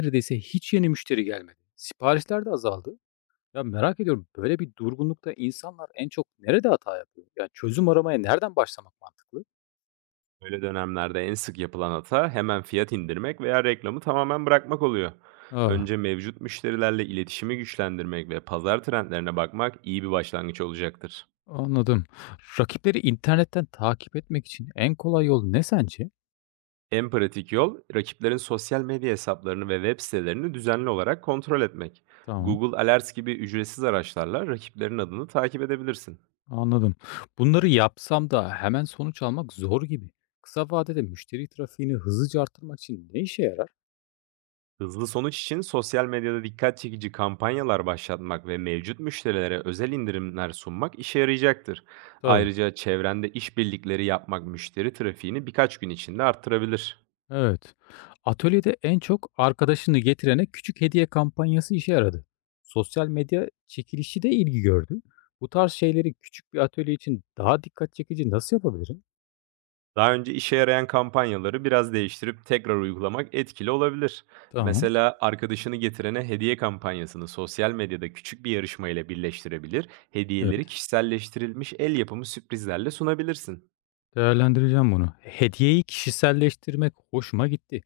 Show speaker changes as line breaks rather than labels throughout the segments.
Neredeyse hiç yeni müşteri gelmedi. Siparişler de azaldı. Ya merak ediyorum böyle bir durgunlukta insanlar en çok nerede hata yapıyor? Yani çözüm aramaya nereden başlamak mantıklı?
Böyle dönemlerde en sık yapılan hata hemen fiyat indirmek veya reklamı tamamen bırakmak oluyor.
Aa,
Önce mevcut müşterilerle iletişimi güçlendirmek ve pazar trendlerine bakmak iyi bir başlangıç olacaktır.
anladım. Rakipleri internetten takip etmek için en kolay yol ne sence?
En pratik yol rakiplerin sosyal medya hesaplarını ve web sitelerini düzenli olarak kontrol etmek.
Tamam,
Google Alerts gibi ücretsiz araçlarla rakiplerin adını takip edebilirsin.
anladım. Bunları yapsam da hemen sonuç almak zor gibi. Kısa vadede müşteri trafiğini hızlıca arttırmak için ne işe yarar?
Hızlı sonuç için sosyal medyada dikkat çekici kampanyalar başlatmak ve mevcut müşterilere özel indirimler sunmak işe yarayacaktır.
Tabii.
Ayrıca çevrende işbirlikleri yapmak müşteri trafiğini birkaç gün içinde arttırabilir.
Evet. Atölyede en çok arkadaşını getirene küçük hediye kampanyası işe yaradı. Sosyal medya çekilişi de ilgi gördü. Bu tarz şeyleri küçük bir atölye için daha dikkat çekici nasıl yapabilirim?
Daha önce işe yarayan kampanyaları biraz değiştirip tekrar uygulamak etkili olabilir.
Tamam.
Mesela arkadaşını getirene hediye kampanyasını sosyal medyada küçük bir yarışma ile birleştirebilir,
Evet.
hediyeleri kişiselleştirilmiş el yapımı sürprizlerle sunabilirsin.
Değerlendireceğim bunu. Hediyeyi kişiselleştirmek hoşuma gitti.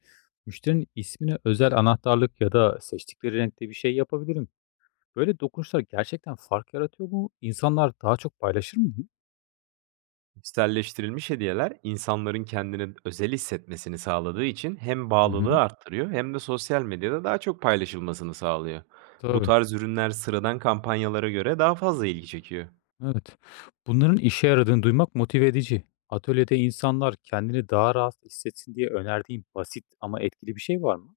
Müşterinin ismine özel anahtarlık ya da seçtikleri renkte bir şey yapabilirim. Böyle dokunuşlar gerçekten fark yaratıyor mu? İnsanlar daha çok paylaşır mı bunu?
Kişiselleştirilmiş hediyeler insanların kendini özel hissetmesini sağladığı için hem
Hı hı.
bağlılığı arttırıyor hem de sosyal medyada daha çok paylaşılmasını sağlıyor. Bu
Tabii.
tarz ürünler sıradan kampanyalara göre daha fazla ilgi çekiyor.
Evet. Bunların işe yaradığını duymak motive edici. Atölyede insanlar kendini daha rahat hissetsin diye önerdiğin basit ama etkili bir şey var mı?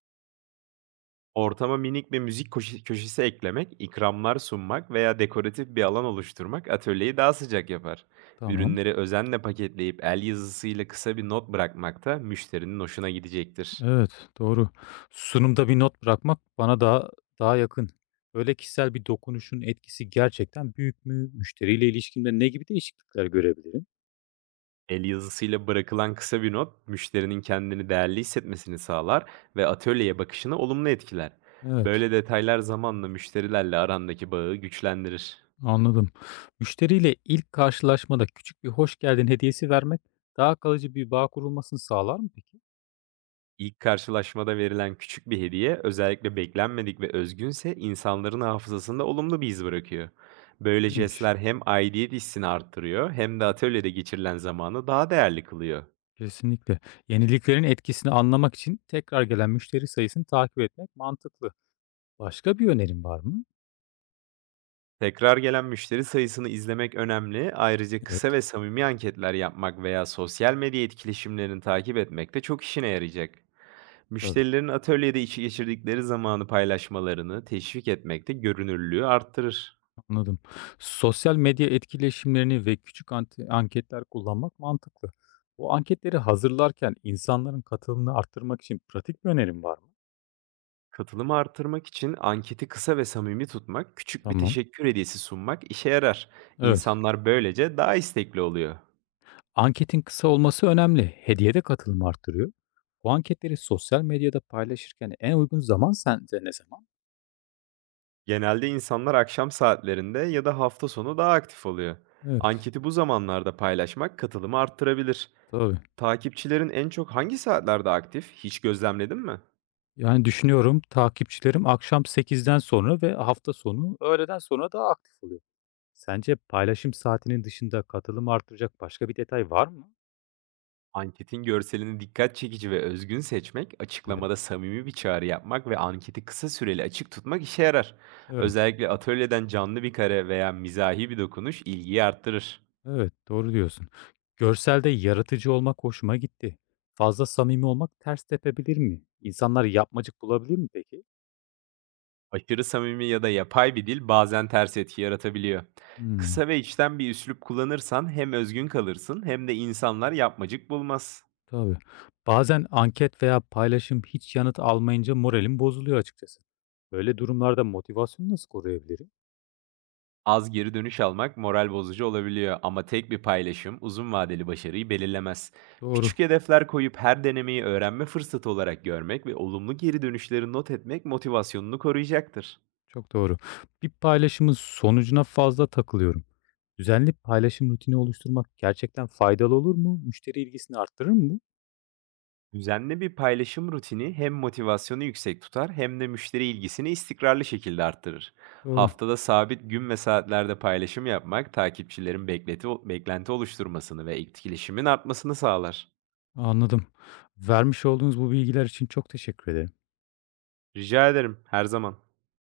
Ortama minik bir müzik köşesi eklemek, ikramlar sunmak veya dekoratif bir alan oluşturmak atölyeyi daha sıcak yapar.
Tamam.
Ürünleri özenle paketleyip el yazısıyla kısa bir not bırakmak da müşterinin hoşuna gidecektir.
Evet, doğru. Sunumda bir not bırakmak bana daha yakın. Böyle kişisel bir dokunuşun etkisi gerçekten büyük mü? Müşteriyle ilişkimde ne gibi değişiklikler görebilirim?
El yazısıyla bırakılan kısa bir not, müşterinin kendini değerli hissetmesini sağlar ve atölyeye bakışını olumlu etkiler.
Evet,
Böyle detaylar zamanla müşterilerle arandaki bağı güçlendirir.
anladım. Müşteriyle ilk karşılaşmada küçük bir hoş geldin hediyesi vermek daha kalıcı bir bağ kurulmasını sağlar mı peki?
İlk karşılaşmada verilen küçük bir hediye, özellikle beklenmedik ve özgünse insanların hafızasında olumlu bir iz bırakıyor. Böyle
İyiymiş.
jestler hem aidiyet hissini arttırıyor hem de atölyede geçirilen zamanı daha değerli kılıyor.
Kesinlikle. Yeniliklerin etkisini anlamak için tekrar gelen müşteri sayısını takip etmek mantıklı. Başka bir önerin var mı?
Tekrar gelen müşteri sayısını izlemek önemli. Ayrıca kısa
Evet,
ve samimi anketler yapmak veya sosyal medya etkileşimlerini takip etmek de çok işine yarayacak.
tabii.
Müşterilerin atölyede içi geçirdikleri zamanı paylaşmalarını teşvik etmek de görünürlüğü arttırır.
Anladım. Sosyal medya etkileşimlerini ve küçük anketler kullanmak mantıklı. Bu anketleri hazırlarken insanların katılımını arttırmak için pratik bir önerin var mı?
Katılımı arttırmak için anketi kısa ve samimi tutmak, küçük bir
Tamam.
teşekkür hediyesi sunmak işe yarar.
Evet.
İnsanlar böylece daha istekli oluyor.
Anketin kısa olması önemli. Hediye de katılımı arttırıyor. Bu anketleri sosyal medyada paylaşırken en uygun zaman sence ne zaman?
Genelde insanlar akşam saatlerinde ya da hafta sonu daha aktif oluyor.
Evet.
Anketi bu zamanlarda paylaşmak katılımı arttırabilir.
Tabii.
Takipçilerin en çok hangi saatlerde aktif? Hiç gözlemledin mi?
Yani, düşünüyorum, takipçilerim akşam 8'den sonra ve hafta sonu öğleden sonra daha aktif oluyor. Sence paylaşım saatinin dışında katılımı artıracak başka bir detay var mı?
Anketin görselini dikkat çekici ve özgün seçmek, açıklamada
Evet,
samimi bir çağrı yapmak ve anketi kısa süreli açık tutmak işe yarar.
evet,
Özellikle atölyeden canlı bir kare veya mizahi bir dokunuş ilgiyi arttırır.
evet, doğru diyorsun. Görselde yaratıcı olmak hoşuma gitti. Fazla samimi olmak ters tepebilir mi? İnsanlar yapmacık bulabilir mi peki?
Aşırı samimi ya da yapay bir dil bazen ters etki yaratabiliyor.
Hımm,
Kısa ve içten bir üslup kullanırsan hem özgün kalırsın hem de insanlar yapmacık bulmaz.
tabii. Bazen anket veya paylaşım hiç yanıt almayınca moralim bozuluyor açıkçası. Böyle durumlarda motivasyonu nasıl koruyabilirim?
Az geri dönüş almak moral bozucu olabiliyor ama tek bir paylaşım uzun vadeli başarıyı belirlemez.
Doğru.
Küçük hedefler koyup her denemeyi öğrenme fırsatı olarak görmek ve olumlu geri dönüşleri not etmek motivasyonunu koruyacaktır.
Çok doğru. Bir paylaşımın sonucuna fazla takılıyorum. Düzenli paylaşım rutini oluşturmak gerçekten faydalı olur mu? Müşteri ilgisini arttırır mı bu?
Düzenli bir paylaşım rutini hem motivasyonu yüksek tutar hem de müşteri ilgisini istikrarlı şekilde arttırır.
Doğru.
Haftada sabit gün ve saatlerde paylaşım yapmak takipçilerin beklenti oluşturmasını ve etkileşimin artmasını sağlar.
Anladım. Vermiş olduğunuz bu bilgiler için çok teşekkür ederim.
Rica ederim, her zaman.